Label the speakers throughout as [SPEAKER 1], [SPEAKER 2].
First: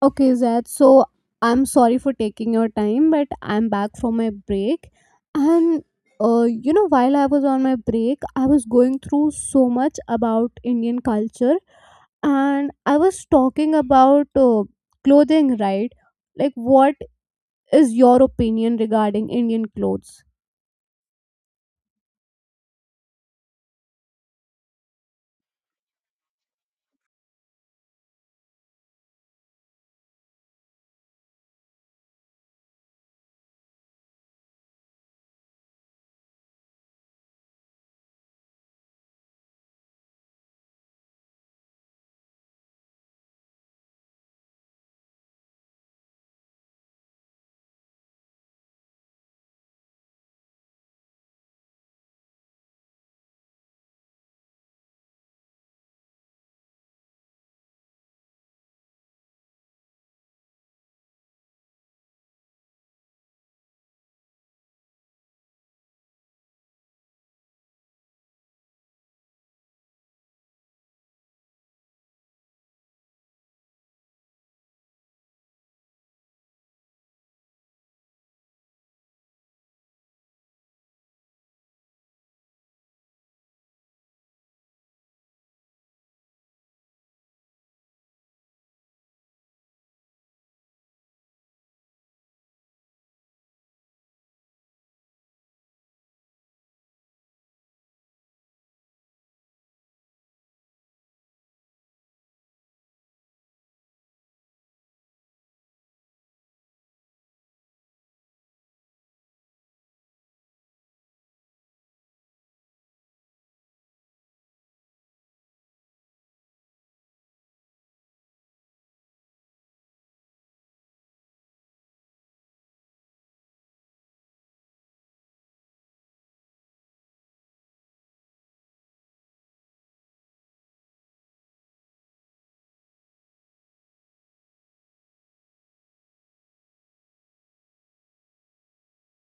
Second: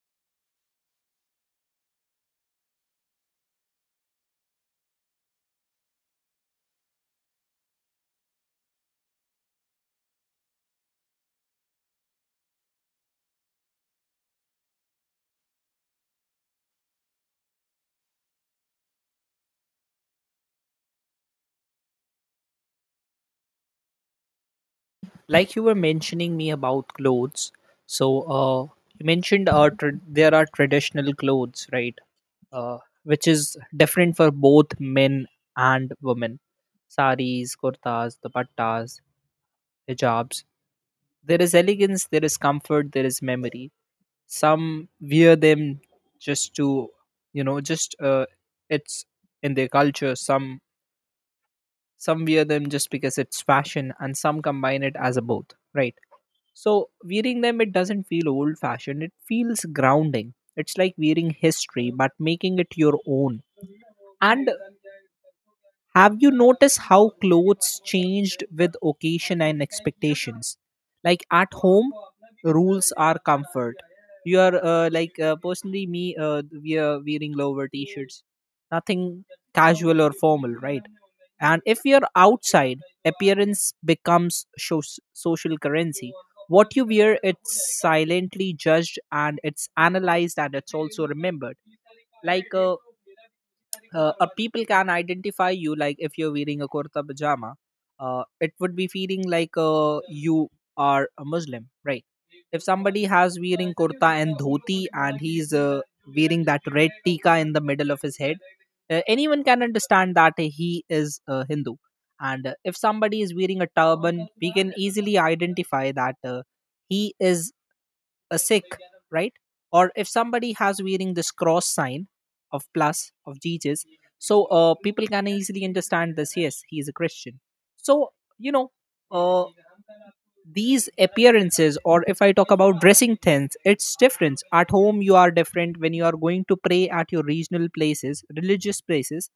[SPEAKER 1] Okay, Zed. So I'm sorry for taking your time, but I'm back from my break. And while I was on my break, I was going through so much about Indian culture. And I was talking about clothing, right? Like, what is your opinion regarding Indian clothes?
[SPEAKER 2] Like you were mentioning me about clothes. So you mentioned there are traditional clothes, right? Uh, which is different for both men and women. Saris, kurtas, dupattas, hijabs. There is elegance, there is comfort, there is memory. Some wear them just to, you know just it's in their culture. Some wear them just because it's fashion, and some combine it as a both, right? So wearing them, it doesn't feel old fashioned. It feels grounding. It's like wearing history, but making it your own. And have you noticed how clothes changed with occasion and expectations? Like at home, rules are comfort. You are personally me. We are wearing lower t-shirts, nothing casual or formal, right? And if you're outside, appearance becomes social currency. What you wear, it's silently judged, and it's analyzed, and it's also remembered. Like uh, People can identify you, like if you're wearing a kurta pajama, it would be feeling like you are a muslim, right? If somebody has wearing kurta and dhoti and he's wearing that red tikka in the middle of his head, anyone can understand that he is a hindu. And if somebody is wearing a turban, we can easily identify that he is a sick, right? Or if somebody has wearing this cross sign of plus of Jesus, so people can easily understand this. Yes, he is a Christian. So you know, uh, these appearances, or if I talk about dressing things, it's different. At home, you are different. When you are going to pray at your regional places, religious places,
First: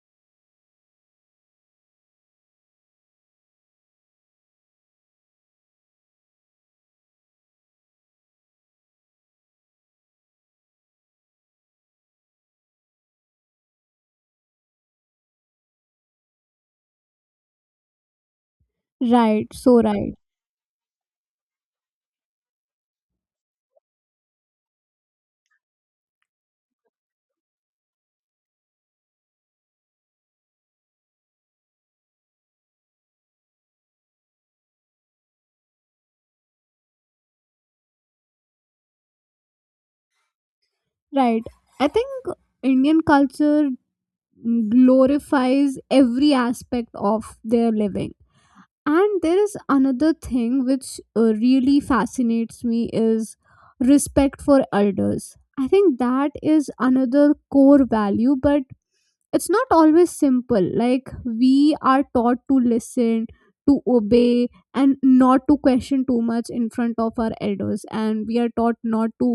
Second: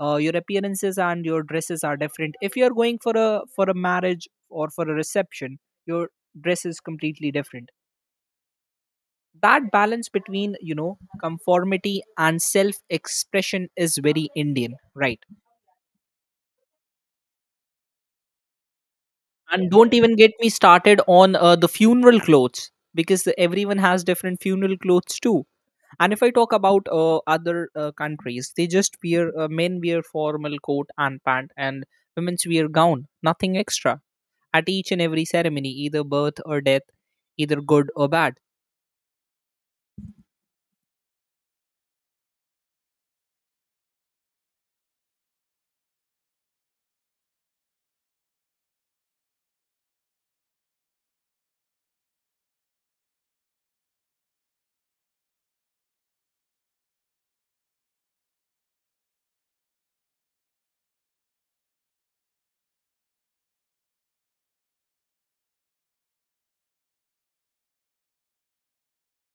[SPEAKER 2] your appearances and your dresses are different. If you are going for a marriage or for a reception, your dress is completely different. That balance between, you know, conformity and self expression is very indian, right?
[SPEAKER 1] Right,
[SPEAKER 2] And
[SPEAKER 1] so
[SPEAKER 2] don't
[SPEAKER 1] right,
[SPEAKER 2] even get me started on the funeral clothes, because the, everyone has different funeral clothes too. And if I talk about other countries, they just wear, men wear formal coat and pant, and women's wear gown, nothing extra, at each and every ceremony, either birth or death, either good or bad.
[SPEAKER 1] right. I think Indian culture glorifies every aspect of their living. And there is another thing which really fascinates me is respect for elders. I think that is another core value, but it's not always simple. Like, we are taught to listen, to obey, and not to question too much in front of our elders, and we are taught not to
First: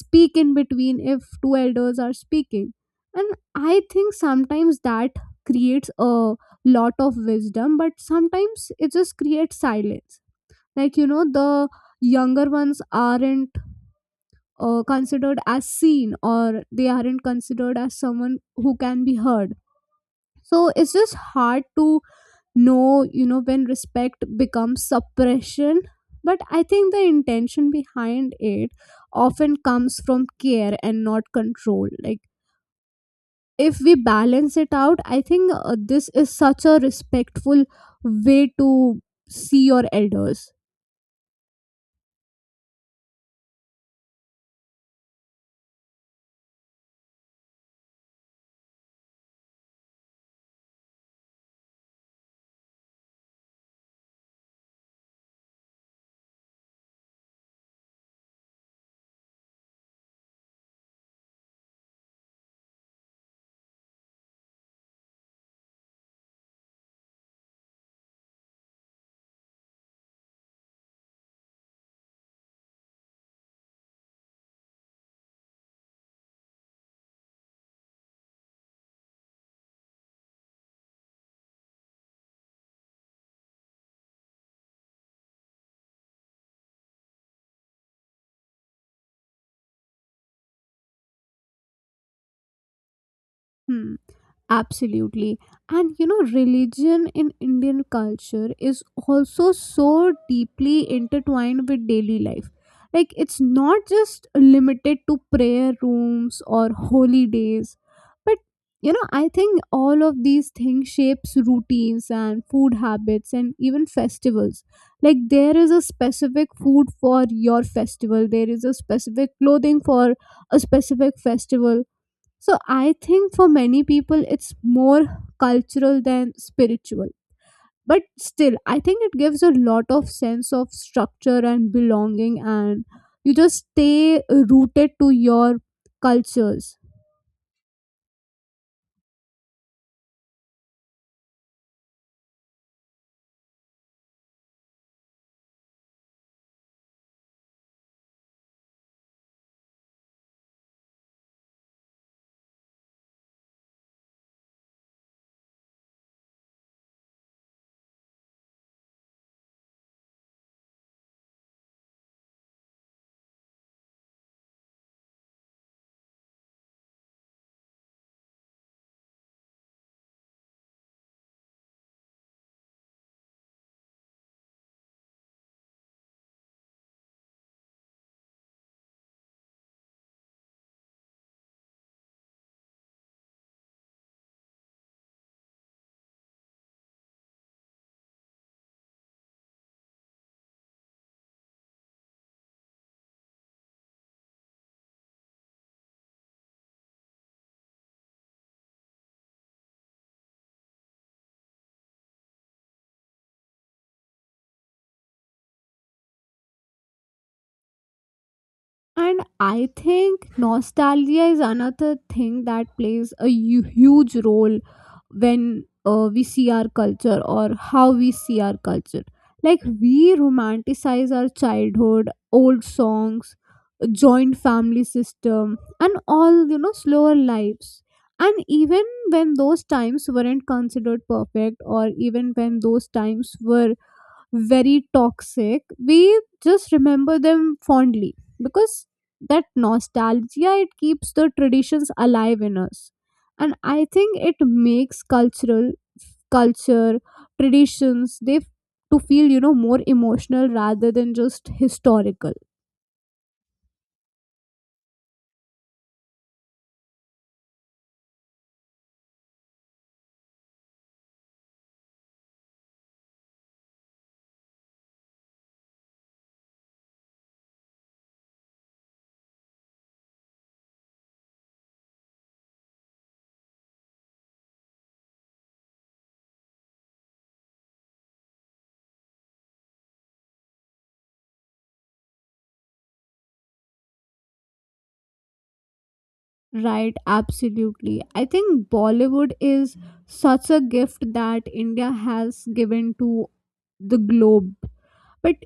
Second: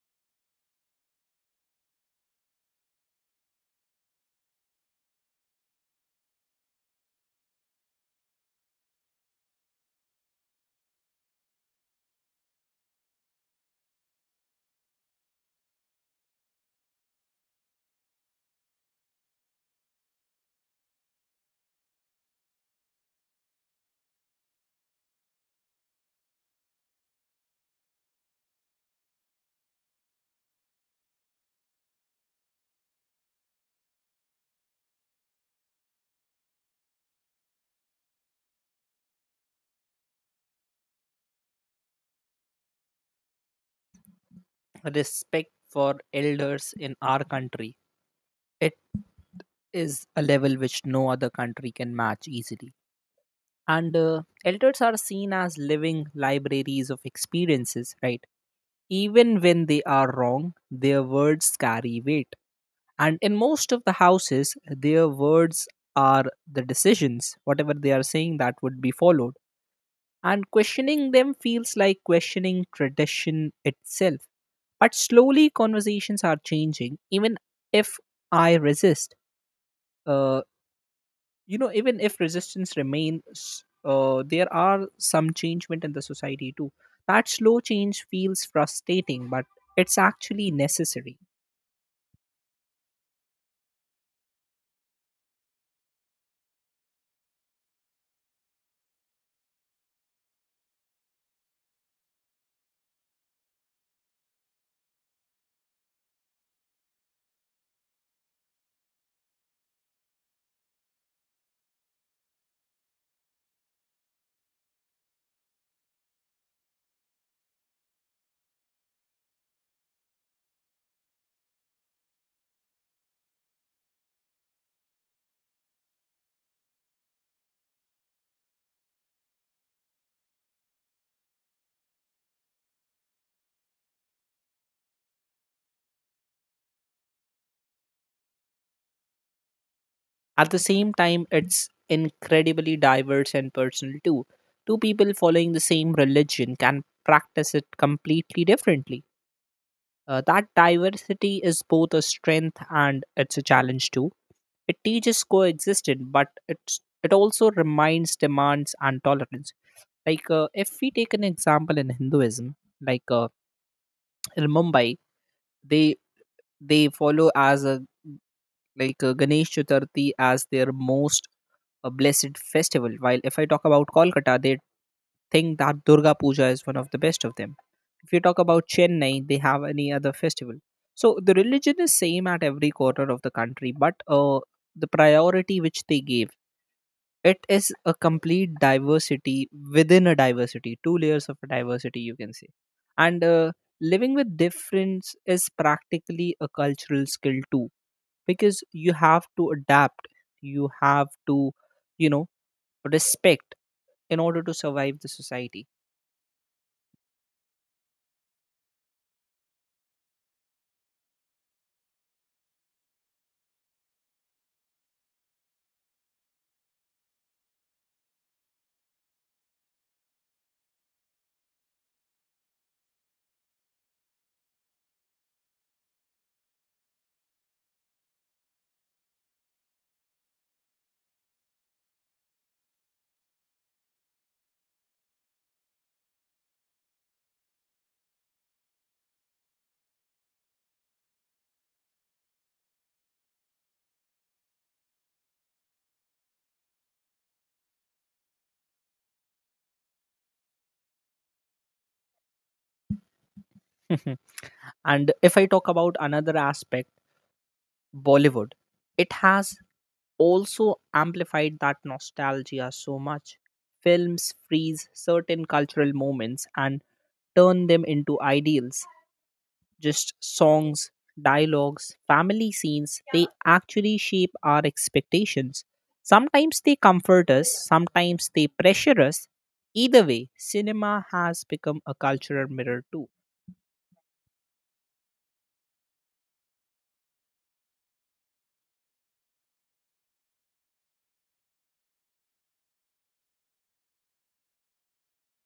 [SPEAKER 1] speak in between if two elders are speaking. And I think sometimes that creates a lot of wisdom, but sometimes it just creates silence. Like, you know, the younger ones aren't, considered as seen, or they aren't considered as someone who can be heard. So it's just hard to know, you know, when respect becomes suppression. But I think the intention behind it often comes from care and not control. Like, if we balance it out, I think this is such a respectful way to see your elders.
[SPEAKER 2] Respect for elders in our country is a level which no other country can match easily. And elders are seen as living libraries of experiences, right? Even when they are wrong, their words carry weight. And in most of the houses, their words are the decisions, whatever they are saying, that would be followed. And questioning them feels like questioning tradition itself. But slowly, conversations are changing, even if I resist. Uh, you know, even if resistance remains, there are some changement in the society too. That slow change feels frustrating, but it's actually necessary.
[SPEAKER 1] Hmm, absolutely. And you know, religion in Indian culture is also so deeply intertwined with daily life. Like, it's not just limited to prayer rooms or holy days. But you know, I think all of these things shapes routines and food habits and even festivals. Like, there is a specific food for your festival, there is a specific clothing for a specific festival. So I think for many people it's more cultural than spiritual. But still, I think it gives a lot of sense of structure and belonging, and you just stay rooted to your cultures.
[SPEAKER 2] At the same time, it's incredibly diverse and personal too. Two people following the same religion can practice it completely differently. That diversity is both a strength, and it's a challenge too. It teaches coexistence, but it also reminds demands and tolerance. Like if we take an example in Hinduism, in Mumbai, they they follow as a, Ganesh Chaturthi as their most blessed festival. While if I talk about Kolkata, they think that Durga Puja is one of the best of them. If you talk about Chennai, they have any other festival. So the religion is same at every corner of the country, but the priority which they gave, it is a complete diversity within a diversity, two layers of a diversity you can say, and living with difference is practically a cultural skill too, because you have to adapt, you have to, you know, respect in order to survive the society.
[SPEAKER 1] And I think nostalgia is another thing that plays a huge role when we see our culture, or how we see our culture. Like, we romanticize our childhood, old songs, joint family system, and all, you know, slower lives. And even when those times weren't considered perfect, or even when those times were very toxic, we just remember them fondly, because that nostalgia, it keeps the traditions alive in us. And I think it makes cultural culture traditions, they to feel, you know, more emotional rather than just historical.
[SPEAKER 2] And if I talk about another aspect, bollywood, it has also amplified that nostalgia so much. Films freeze certain cultural moments and turn them into ideals. Just songs, dialogues, family scenes, they actually shape our expectations. Sometimes they comfort us, sometimes they pressure us. Either way, cinema has become a cultural mirror too.
[SPEAKER 1] Right, absolutely. I think Bollywood is such a gift that India has given to the globe. But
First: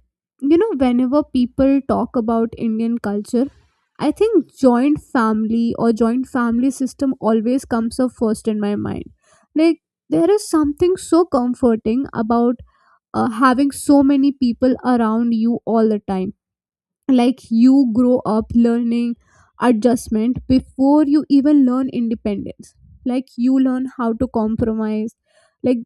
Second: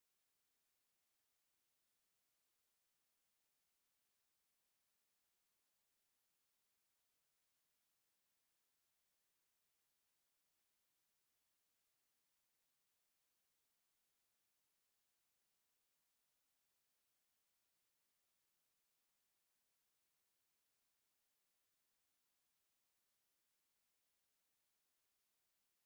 [SPEAKER 1] you know, whenever people talk about Indian culture, I think joint family or joint family system always comes up first in my mind. Like, there is something so comforting about having so many people around you all the time. Like, you grow up learning adjustment before you even learn independence. Like, you learn how to compromise. Like,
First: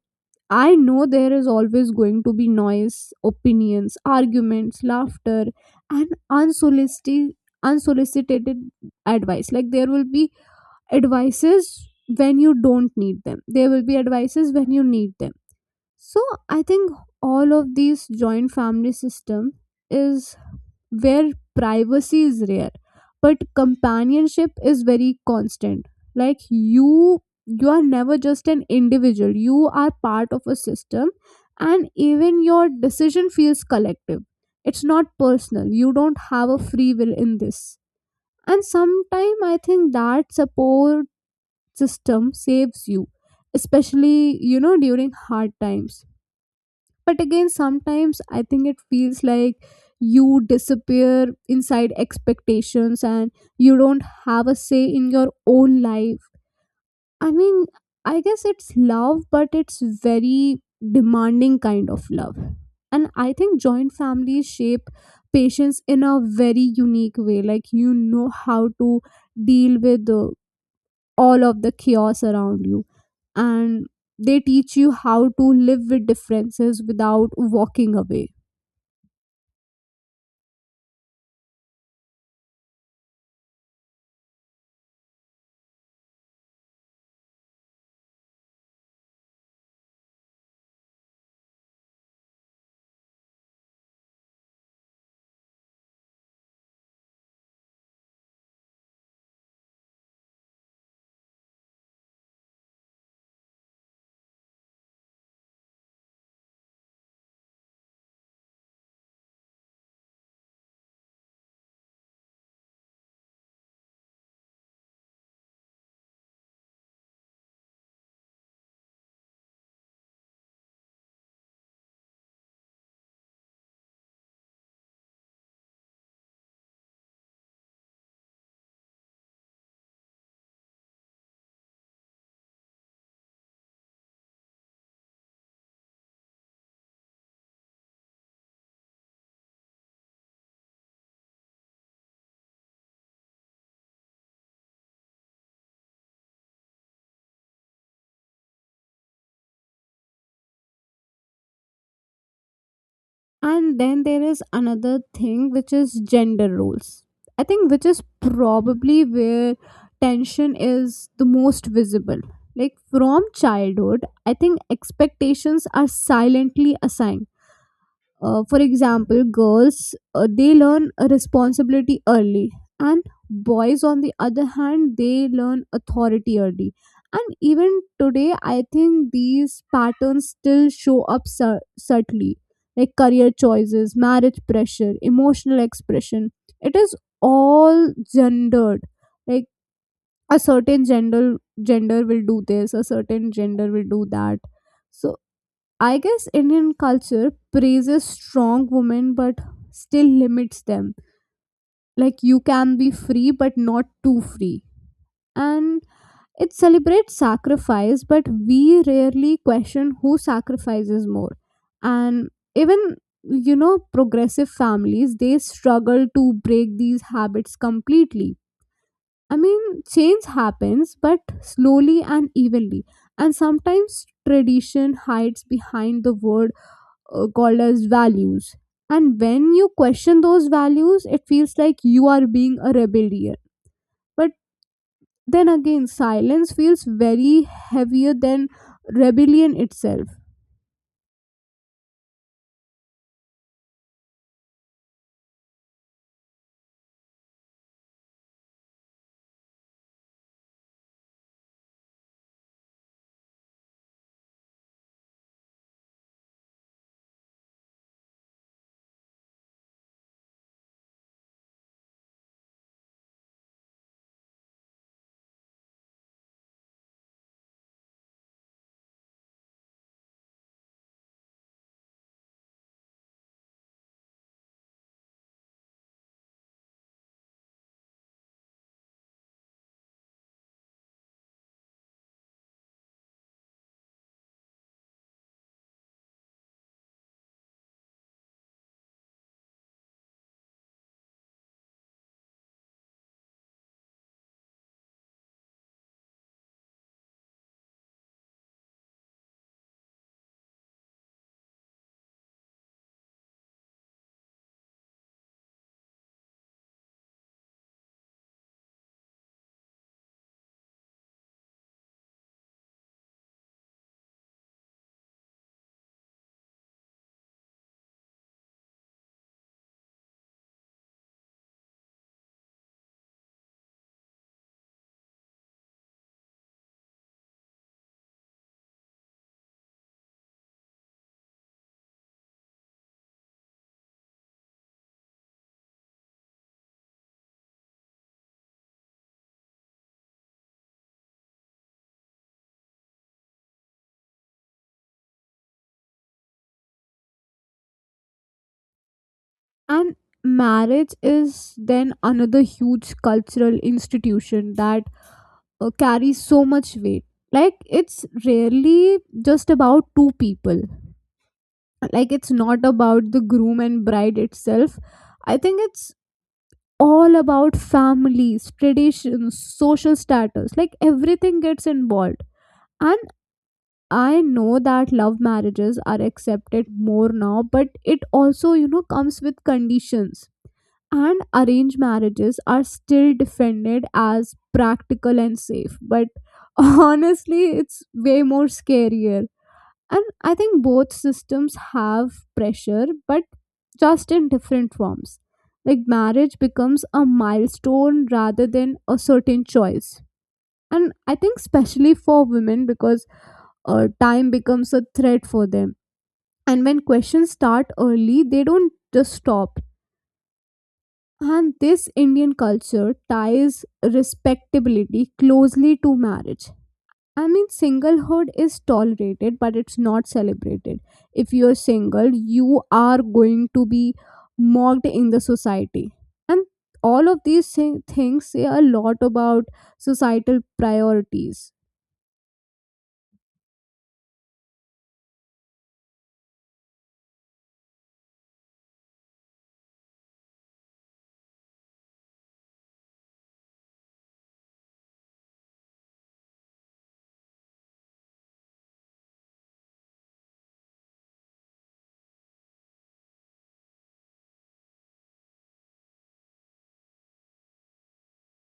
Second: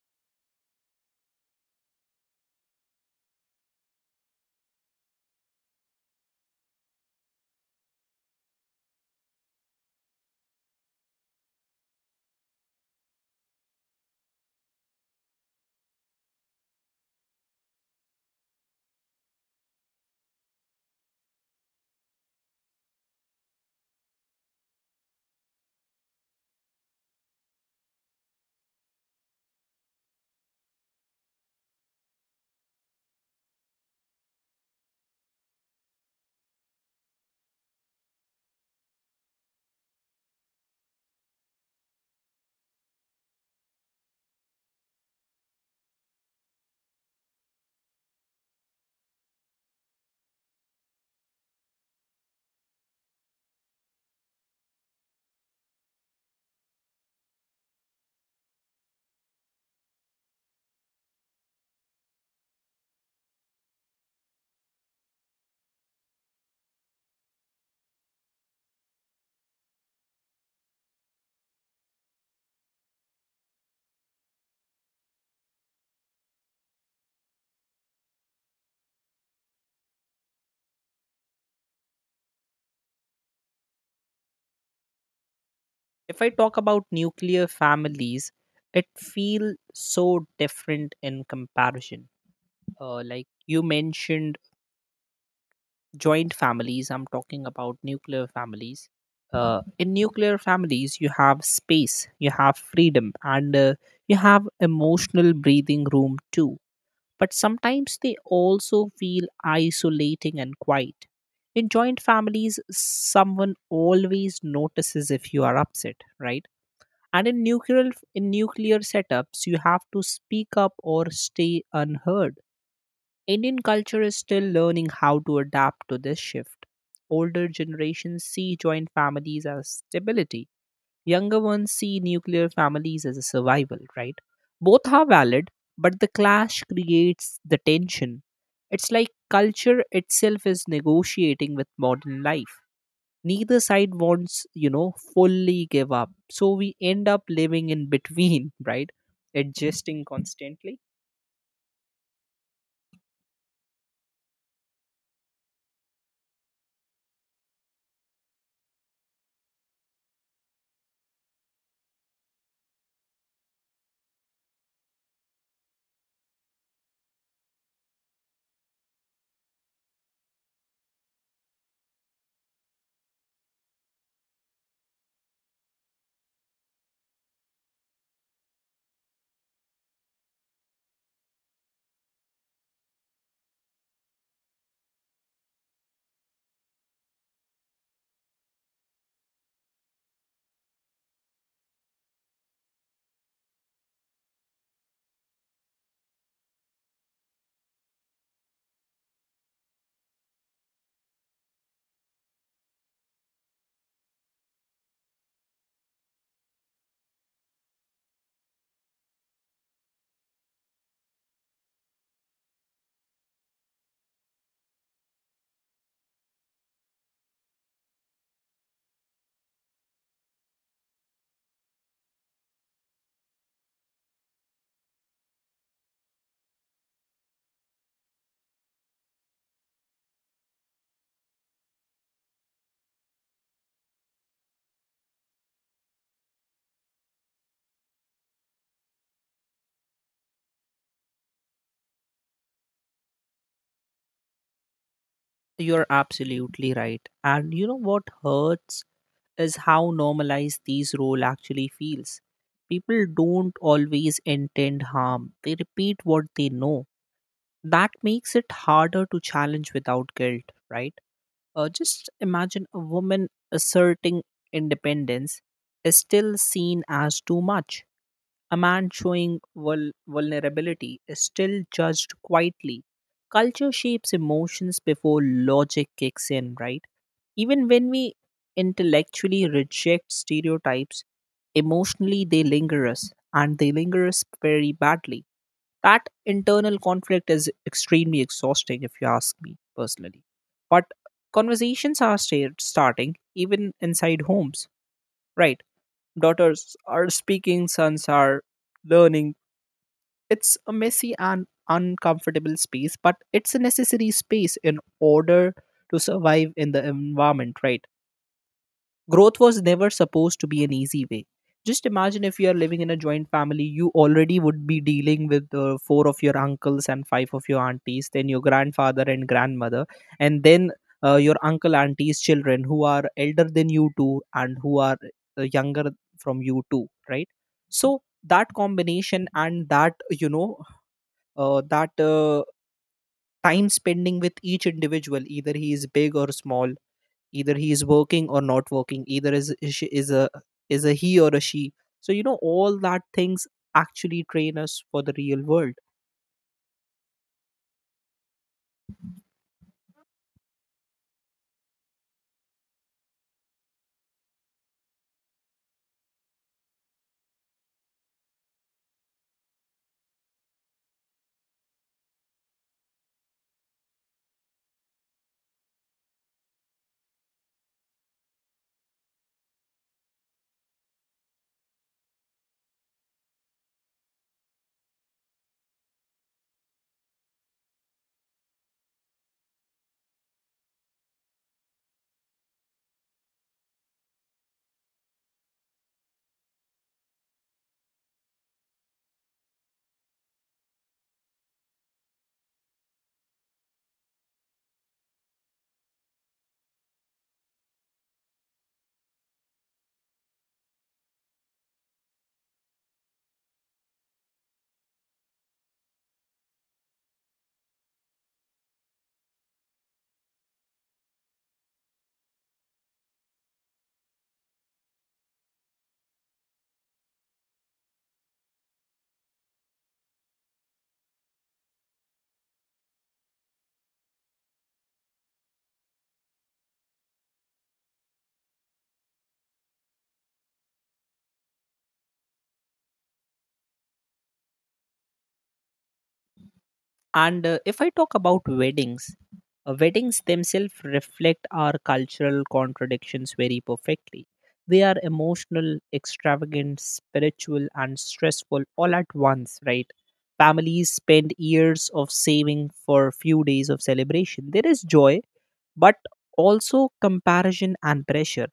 [SPEAKER 1] I know there is always going to be noise, opinions, arguments, laughter, and unsolicited advice. Like, there will be advices when you don't need them, there will be advices when you need them. So I think all of these joint family system is where privacy is rare, but companionship is very constant. Like you are never just an individual. You are part of a system, and even your decision feels collective. It's not personal. You don't have a free will in this. And sometime I think that support system saves you, especially, you know, during hard times. But again, sometimes I think it feels like you disappear inside expectations, and you don't have a say in your own life. I mean, I guess it's love, but it's very demanding kind of love. And I think joint families shape patients in a very unique way. Like, you know how to deal with all of the chaos around you, and they teach you how to live with differences without walking away.
[SPEAKER 2] If I talk about nuclear families, it feels so different in comparison. Like you mentioned joint families, I'm talking about nuclear families. In nuclear families you have space, you have freedom, and you have emotional breathing room too, but sometimes they also feel isolating and quiet. In joint families someone always notices if you are upset, right? And in nuclear setups you have to speak up or stay unheard. Indian culture is still learning how to adapt to this shift. Older generations see joint families as stability, younger ones see nuclear families as a survival, right? Both are valid, but the clash creates the tension. It's like culture itself is negotiating with modern life. Neither side wants, you know, fully give up. So we end up living in between, right? Adjusting constantly.
[SPEAKER 1] And then there is another thing, which is gender roles. I think which is probably where tension is the most visible. Like, from childhood, I think expectations are silently assigned. For example, girls, they learn a responsibility early, and boys, on the other hand, they learn authority early. And even today, I think these patterns still show up subtly. Like, career choices, marriage pressure, emotional expression, it is all gendered. Like, a certain gender will do this, a certain gender will do that. So I guess Indian culture praises strong women, but still limits them. Like, you can be free, but not too free. And it celebrates sacrifice, but we rarely question who sacrifices more. And even, you know, progressive families, they struggle to break these habits completely. I mean, change happens, but slowly and evenly. And sometimes tradition hides behind the word called as values. And when you question those values, it feels like you are being a rebellion. But then again, silence feels very heavier than rebellion itself.
[SPEAKER 2] You're absolutely right. And you know what hurts is how normalized these role actually feels. People don't always intend harm. They repeat what they know. That makes it harder to challenge without guilt, right? Just imagine a woman asserting independence is still seen as too much. A man showing vulnerability is still judged quietly. Culture shapes emotions before logic kicks in, right? Even when we intellectually reject stereotypes, emotionally they linger us, and they linger us very badly. That internal conflict is extremely exhausting, if you ask me personally. But conversations are starting even inside homes, right? Daughters are speaking, sons are learning. It's a messy and uncomfortable space, but it's a necessary space in order to survive in the environment, right? Growth was never supposed to be an easy way. Just imagine if you are living in a joint family, you already would be dealing with four of your uncles and five of your aunties, then your grandfather and grandmother, and then your uncle auntie's children who are elder than you too, and who are younger from you too, right? So that combination, and that, you know, that time spending with each individual, either he is big or small, either he is working or not working, either is is is a is a he or a she, so you know all that things actually train us for the real world.
[SPEAKER 1] And marriage is then another huge cultural institution that carries so much weight. Like, it's rarely just about two people. Like, it's not about the groom and bride itself. I think it's all about families, traditions, social status, like everything gets involved. And I know that love marriages are accepted more now, but it also, you know, comes with conditions. And arranged marriages are still defended as practical and safe, but honestly, it's way more scarier. And I think both systems have pressure, but just in different forms. Like, marriage becomes a milestone rather than a certain choice. And I think especially for women, because time becomes a threat for them. And when questions start early, they don't just stop. And this Indian culture ties respectability closely to marriage. I mean, singlehood is tolerated, but it's not celebrated. If you're single, you are going to be mocked in the society. And all of these things say a lot about societal priorities.
[SPEAKER 2] And if I talk about weddings, weddings themselves reflect our cultural contradictions very perfectly. They are emotional, extravagant, spiritual, and stressful all at once, right? Families spend years of saving for a few days of celebration. There is joy, but also comparison and pressure.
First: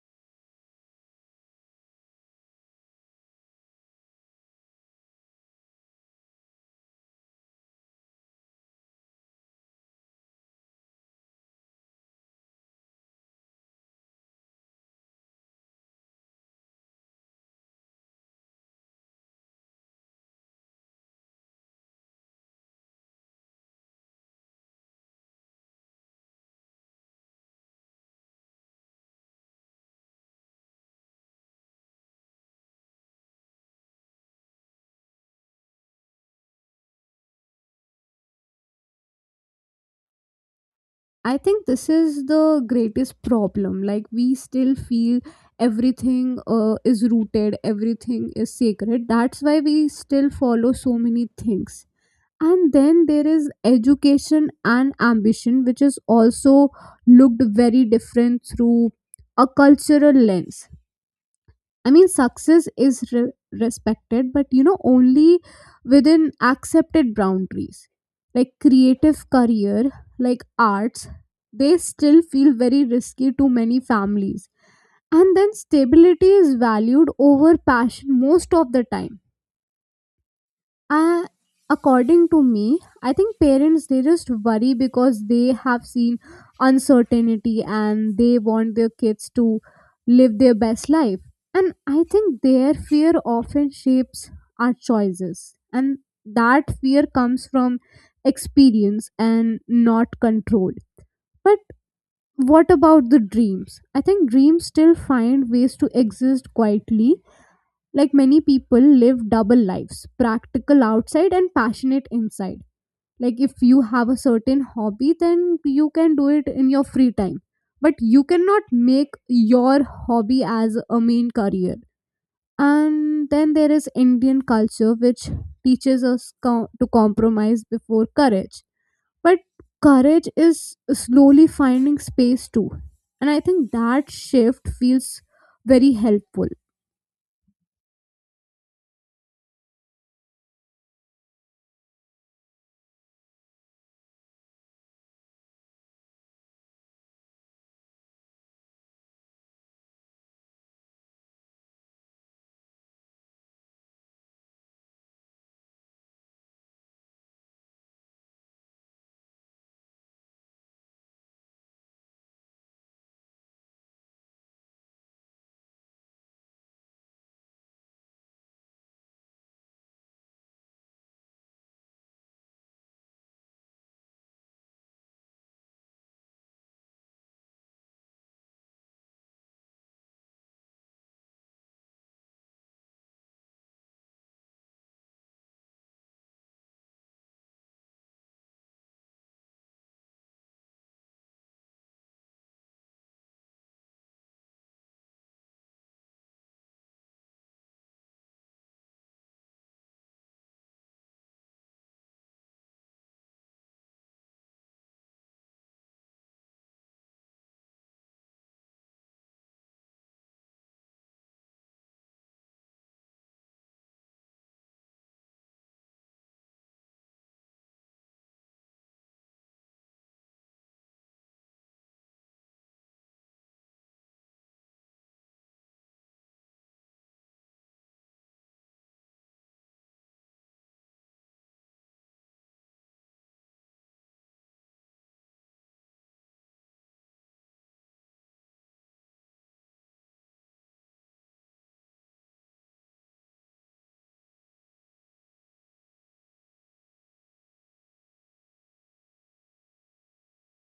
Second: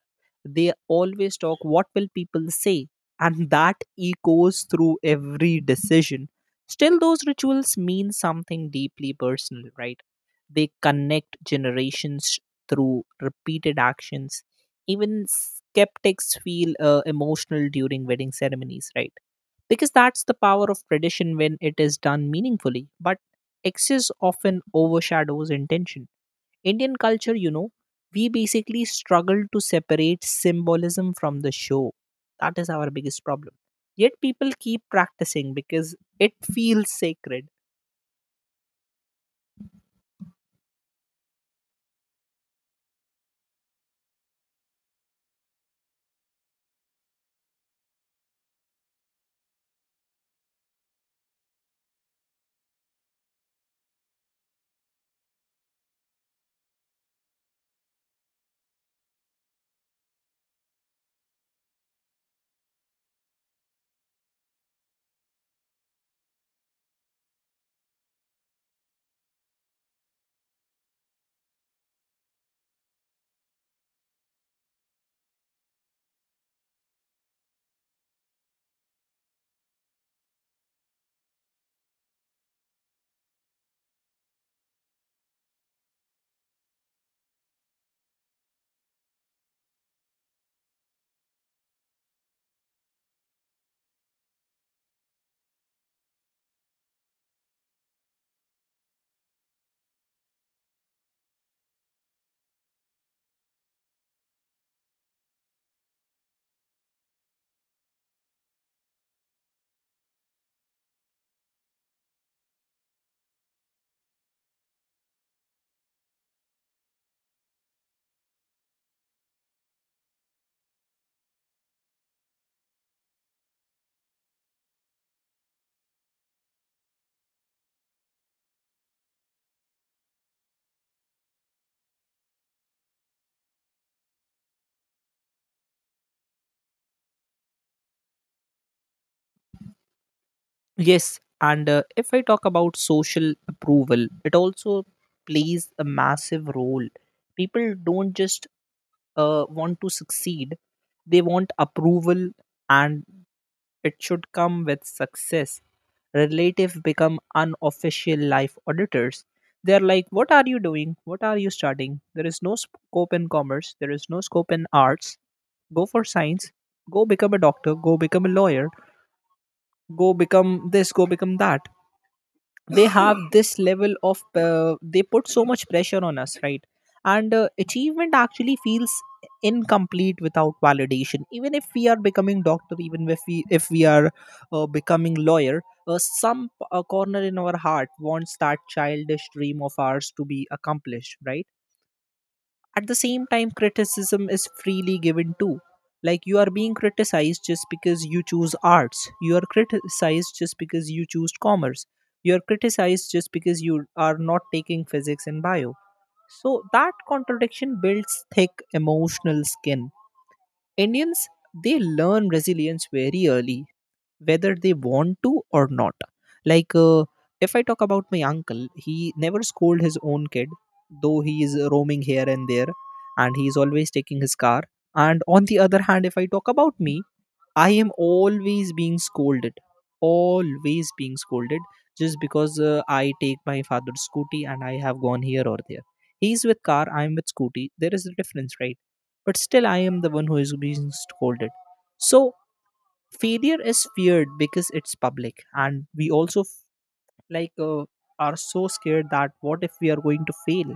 [SPEAKER 2] They always talk, what will people say? And that echoes through every decision. Still, those rituals mean something deeply personal, right? They connect generations through repeated actions. Even skeptics feel emotional during wedding ceremonies, right? Because that's the power of tradition when it is done meaningfully, but excess often overshadows intention. Indian culture, you know, we basically struggle to separate symbolism from the show. That is our biggest problem. Yet people keep practicing because it feels sacred.
[SPEAKER 1] I think this is the greatest problem. Like, we still feel everything is rooted, everything is sacred. That's why we still follow so many things. And then there is education and ambition, which is also looked very different through a cultural lens. I mean, success is respected, but you know, only within accepted boundaries. Like, creative career, like arts, they still feel very risky to many families. And then stability is valued over passion most of the time. uh, According to me, I think parents, they just worry because they have seen uncertainty, and they want their kids to live their best life. And I think their fear often shapes our choices, and that fear comes from experience and not control. But what about the dreams? I think dreams still find ways to exist quietly. Like, many people live double lives, practical outside and passionate inside. Like, if you have a certain hobby, then you can do it in your free time, but you cannot make your hobby as a main career. And then there is Indian culture which teaches us to compromise before courage. But courage is slowly finding space too, and I think that shift feels very helpful.
[SPEAKER 2] Yes, and if I talk about social approval, it also plays a massive role. People don't just want to succeed, they want approval, and it should come with success. Relatives become unofficial life auditors. They're like, what are you doing? What are you studying? There is no scope in commerce, there is no scope in arts. Go for science, go become a doctor, go become a lawyer, go become this, go become that. They have this level of, they put so much pressure on us, right? And achievement actually feels incomplete without validation. Even if we are becoming doctor, even if we are becoming lawyer, some corner in our heart wants that childish dream of ours to be accomplished, right? At the same time, criticism is freely given too. Like you are being criticized just because you choose arts, you are criticized just because you choose commerce, you are criticized just because you are not taking physics and bio. So that contradiction builds thick emotional skin. Indians, they learn resilience very early, whether they want to or not. Like, if I talk about my uncle, he never scolded his own kid, though he is roaming here and there, and he is always taking his car. And on the other hand, if I talk about me, I am always being scolded just because I take my father's scooty, and I have gone here or there. He's with car, I'm with scooty. There is a difference, right? But still, I am the one who is being scolded. So failure is feared because it's public, and we also like uh, are so scared that, what if we are going to fail?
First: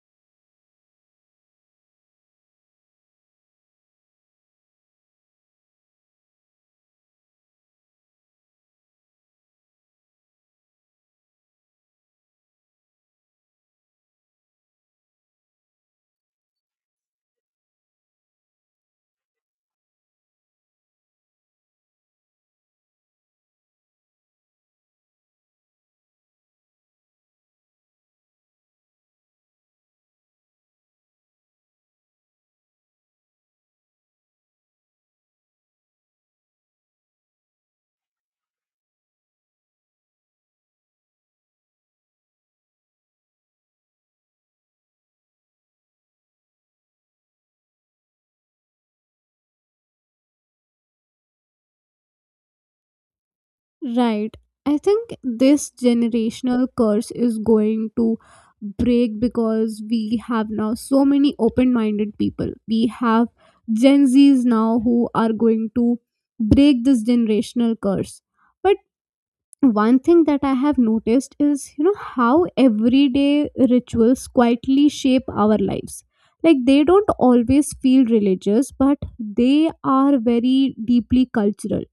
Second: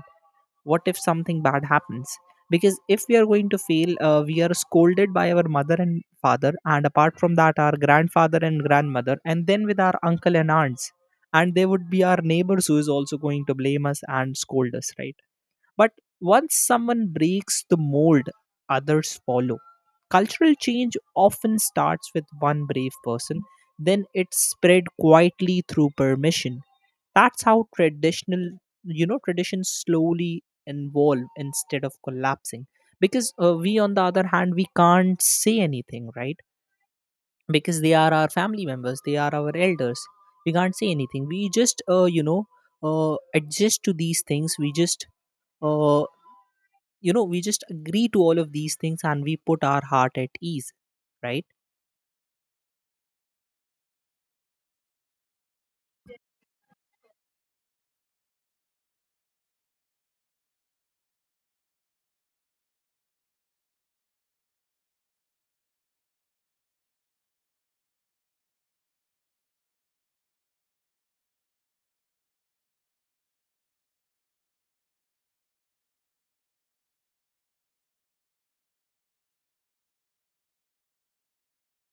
[SPEAKER 2] What if something bad happens? Because if we are going to fail, we are scolded by our mother and father, and apart from that our grandfather and grandmother, and then with our uncle and aunts. And they would be our neighbors who is also going to blame us and scold us, right? But once someone breaks the mold, others follow. Cultural change often starts with one brave person, then it spread quietly through permission. That's how traditions slowly evolve instead of collapsing. Because we, on the other hand, we can't say anything, right? Because they are our family members, they are our elders. We can't say anything. We just adjust to these things. We just, uh, you know, we just agree to all of these things and we put our heart at ease, right?
[SPEAKER 1] Right. I think this generational curse is going to break, because we have now so many open minded people. We have Gen Zs now who are going to break this generational curse. But one thing that I have noticed is, you know, how everyday rituals quietly shape our lives. Like, they don't always feel religious, but they are very deeply cultural.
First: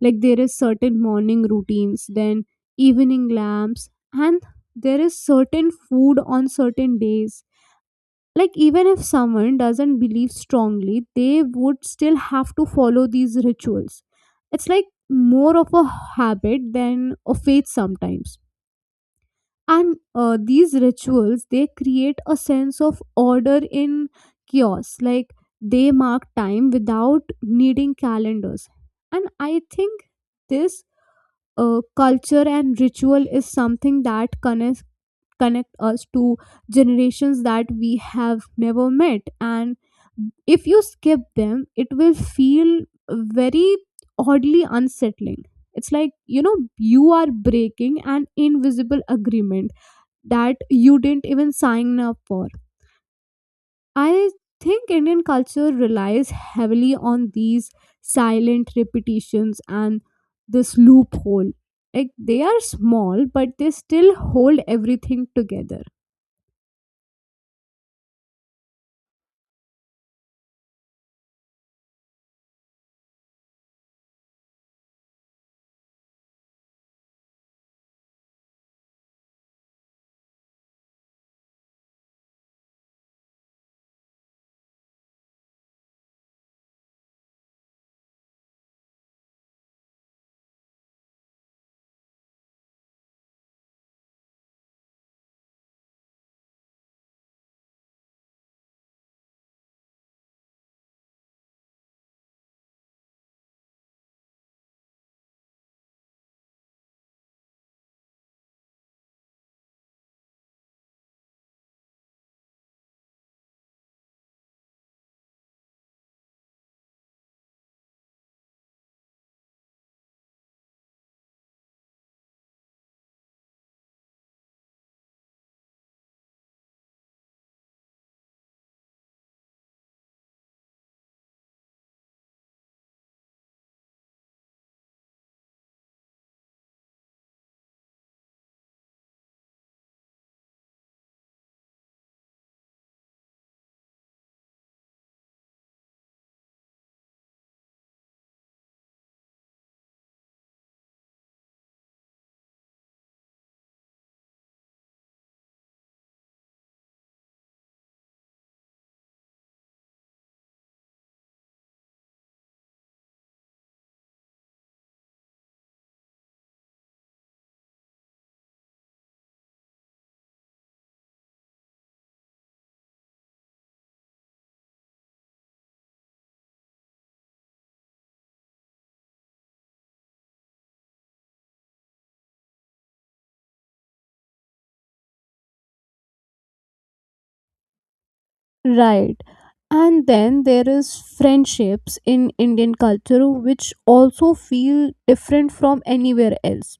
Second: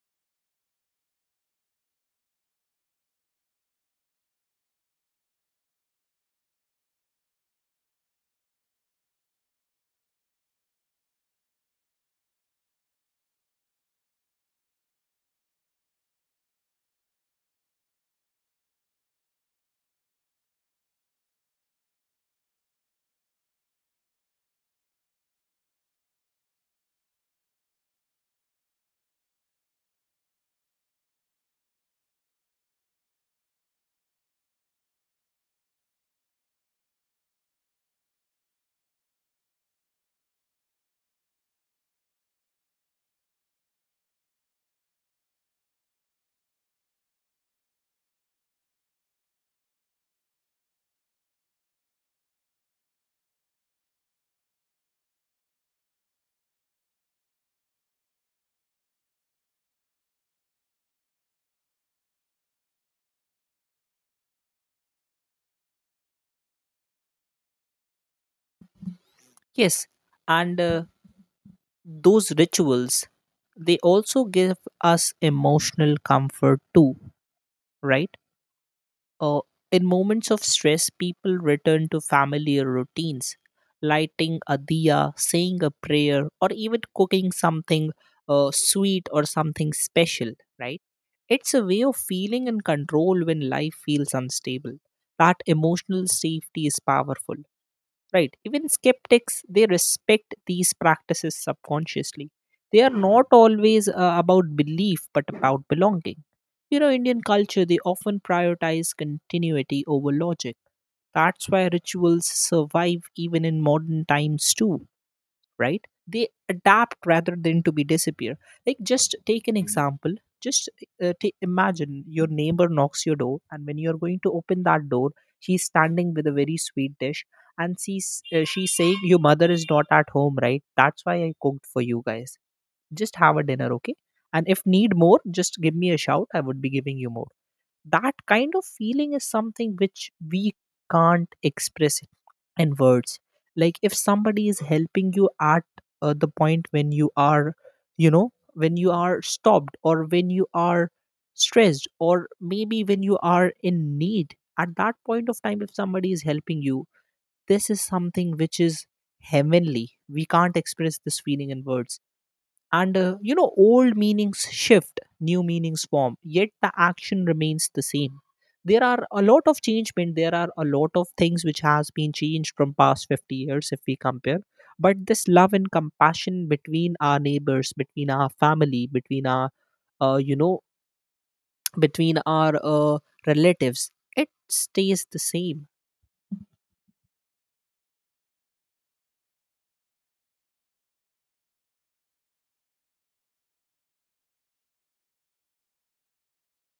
[SPEAKER 1] Like, there is certain morning routines, then evening lamps, and there is certain food on certain days. Like, even if someone doesn't believe strongly, they would still have to follow these rituals. It's like more of a habit than a faith sometimes. And these rituals, they create a sense of order in chaos. Like, they mark time without needing calendars. And I think this culture and ritual is something that connects connect us to generations that we have never met. And if you skip them, it will feel very oddly unsettling. It's like, you know, you are breaking an invisible agreement that you didn't even sign up for. I think Indian culture relies heavily on these silent repetitions and this loophole. Like, they are small but they still hold everything together.
[SPEAKER 2] Yes. And those rituals, they also give us emotional comfort too, right? Uh, in moments of stress, people return to familiar routines, lighting a diya, saying a prayer, or even cooking something sweet or something special, right? It's a way of feeling in control when life feels unstable. That emotional safety is powerful, right? Even skeptics, they respect these practices subconsciously. They are not always about belief but about belonging. You know, Indian culture, they often prioritize continuity over logic. That's why rituals survive even in modern times too, right? They adapt rather than to be disappear. Like just take an example. just Imagine your neighbor knocks your door, and when you're going to open that door, she's standing with a very sweet dish, and she's saying your mother is not at home, right? That's why I cooked for you guys. Just have a dinner, okay? And if need more, just give me a shout, I would be giving you more. That kind of feeling is something which we can't express in words. Like if somebody is helping you at the point when you are, you know, when you are stopped, or when you are stressed, or maybe when you are in need, at that point of time if somebody is helping you, this is something which is heavenly. We can't express this feeling in words. And you know, old meanings shift, new meanings form, yet the action remains the same. There are a lot of changement, there are a lot of things which has been changed from past 50 years if we compare. But this love and compassion between our neighbors, between our family, between our, uh, you know uh, relatives, it stays the same.
[SPEAKER 1] Right. And then there is friendships in Indian culture which also feel different from anywhere else.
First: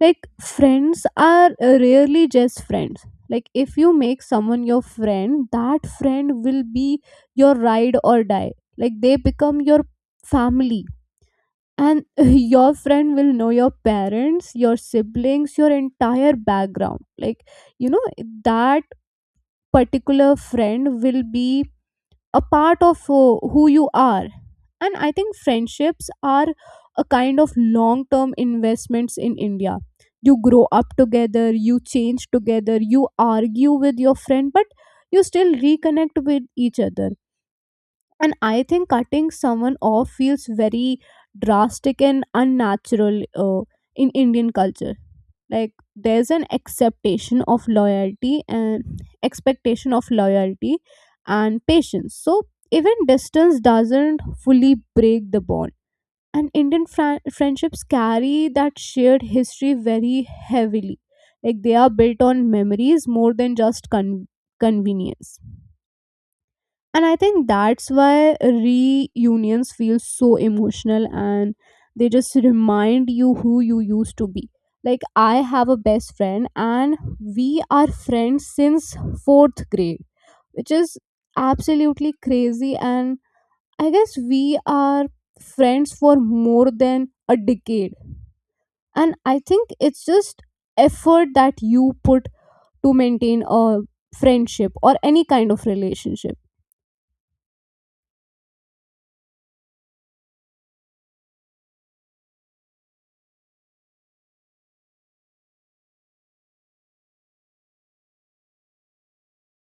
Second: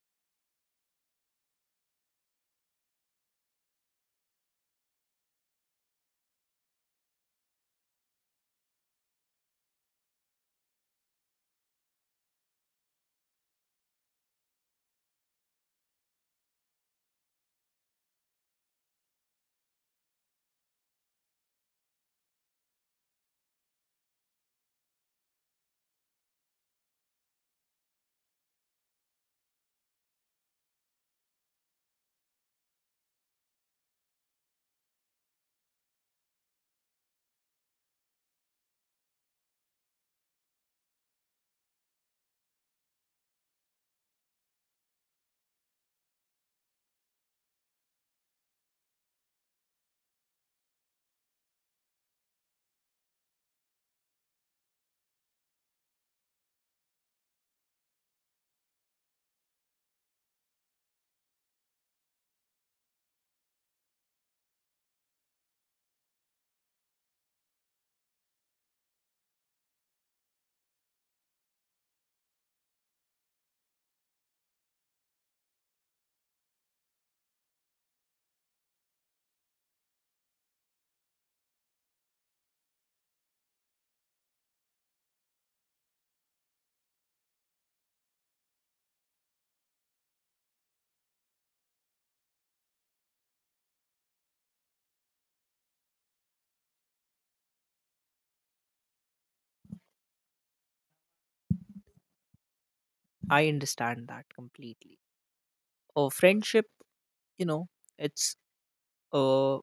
[SPEAKER 1] Like, friends are rarely just friends. Like, if you make someone your friend, that friend will be your ride or die. Like, they become your family. And your friend will know your parents, your siblings, your entire background. Like, you know, that particular friend will be a part of who you are. And I think friendships are a kind of long term investments in India. You grow up together, you change together, you argue with your friend, but you still reconnect with each other. And I think cutting someone off feels very drastic and unnatural, uh, in Indian culture. Like, there's an acceptation of loyalty and expectation of loyalty and patience. So even distance doesn't fully break the bond. And Indian friendships carry that shared history very heavily. Like, they are built on memories more than just convenience. And I think that's why reunions feel so emotional, and they just remind you who you used to be. Like, I have a best friend, and we are friends since fourth grade, which is absolutely crazy. And I guess we are friends for more than a decade. And I think it's just effort that you put to maintain a friendship or any kind of relationship.
[SPEAKER 2] I understand that completely. Friendship, you know, it's, uh,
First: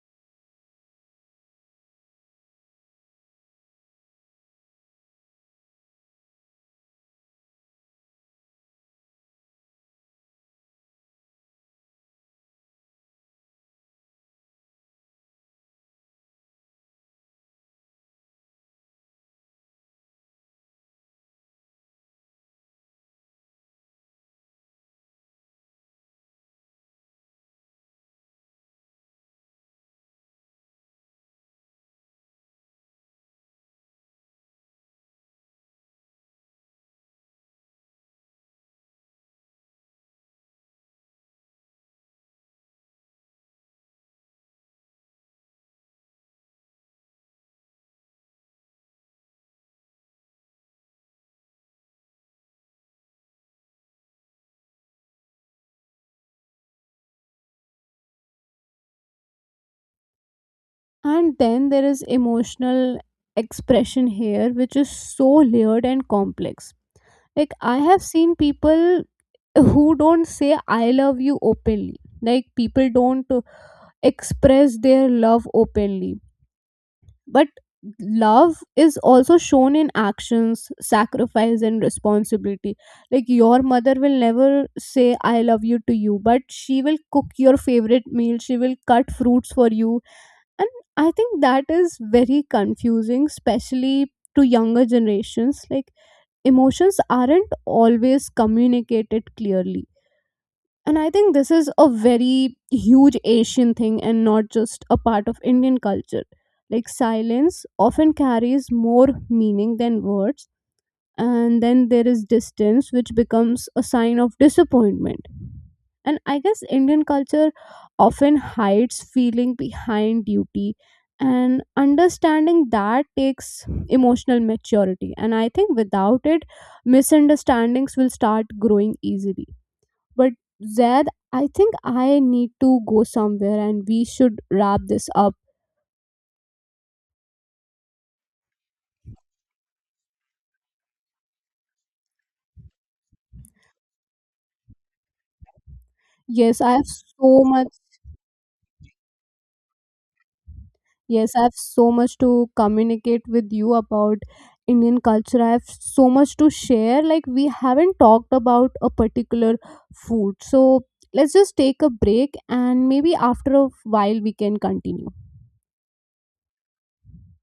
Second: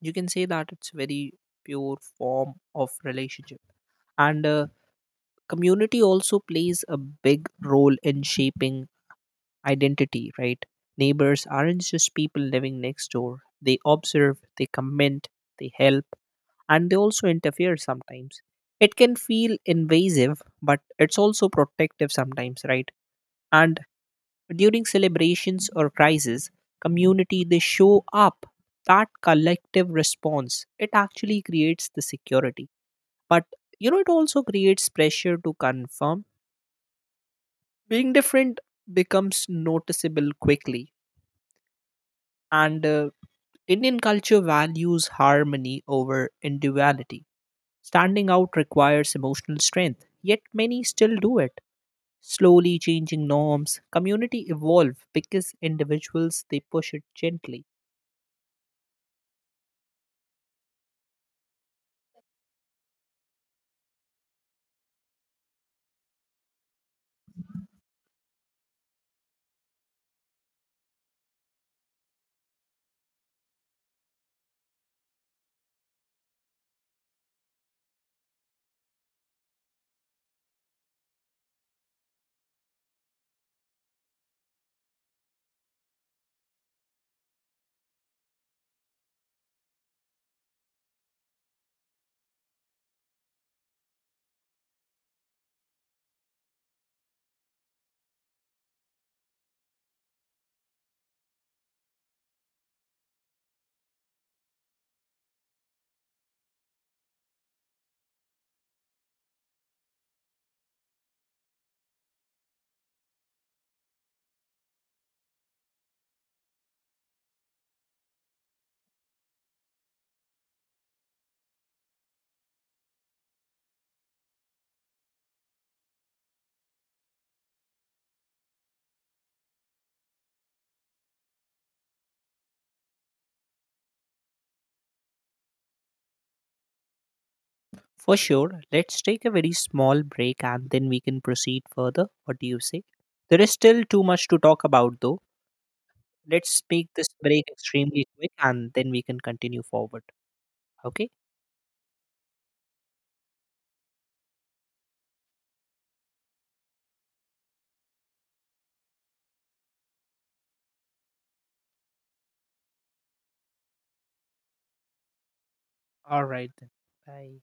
[SPEAKER 2] you can say that it's very pure form of relationship. And community also plays a big role in shaping identity, right? Neighbors aren't just people living next door. They observe, they comment, they help, and they also interfere sometimes. It can feel invasive, but it's also protective sometimes, right? And during celebrations or crises, community, they show up. That collective response, it actually creates the security. But, you know, it also creates pressure to confirm. Being different becomes noticeable quickly. And Indian culture values harmony over individuality. Standing out requires emotional strength, yet many still do it. Slowly changing norms, community evolve because individuals, they push it gently.
[SPEAKER 1] And then there is emotional expression here, which is so layered and complex. Like, I have seen people who don't say I love you openly. Like, people don't express their love openly. But love is also shown in actions, sacrifice, and responsibility. Like, your mother will never say I love you to you, but she will cook your favorite meal, she will cut fruits for you. And I think that is very confusing, especially to younger generations. Like, emotions aren't always communicated clearly. And I think this is a very huge Asian thing, and not just a part of Indian culture. Like, silence often carries more meaning than words, and then there is distance, which becomes a sign of disappointment. And I guess Indian culture often hides feeling behind duty, and understanding that takes emotional maturity. And I think without it, misunderstandings will start growing easily. But Zaid, I think I need to go somewhere and we should wrap this up.
[SPEAKER 2] For sure, let's take a very small break and then we can proceed further. What do you say? There is still too much to talk about though.
[SPEAKER 1] Yes,
[SPEAKER 2] Let's
[SPEAKER 1] I have
[SPEAKER 2] make this
[SPEAKER 1] so
[SPEAKER 2] break
[SPEAKER 1] much
[SPEAKER 2] extremely quick and then we can continue forward, okay?
[SPEAKER 1] yes, I have so much to communicate with you about Indian culture. I have so much to share. Like, we haven't talked about a particular food. So let's just take a break and maybe after a while we can continue.
[SPEAKER 2] All right then. Bye.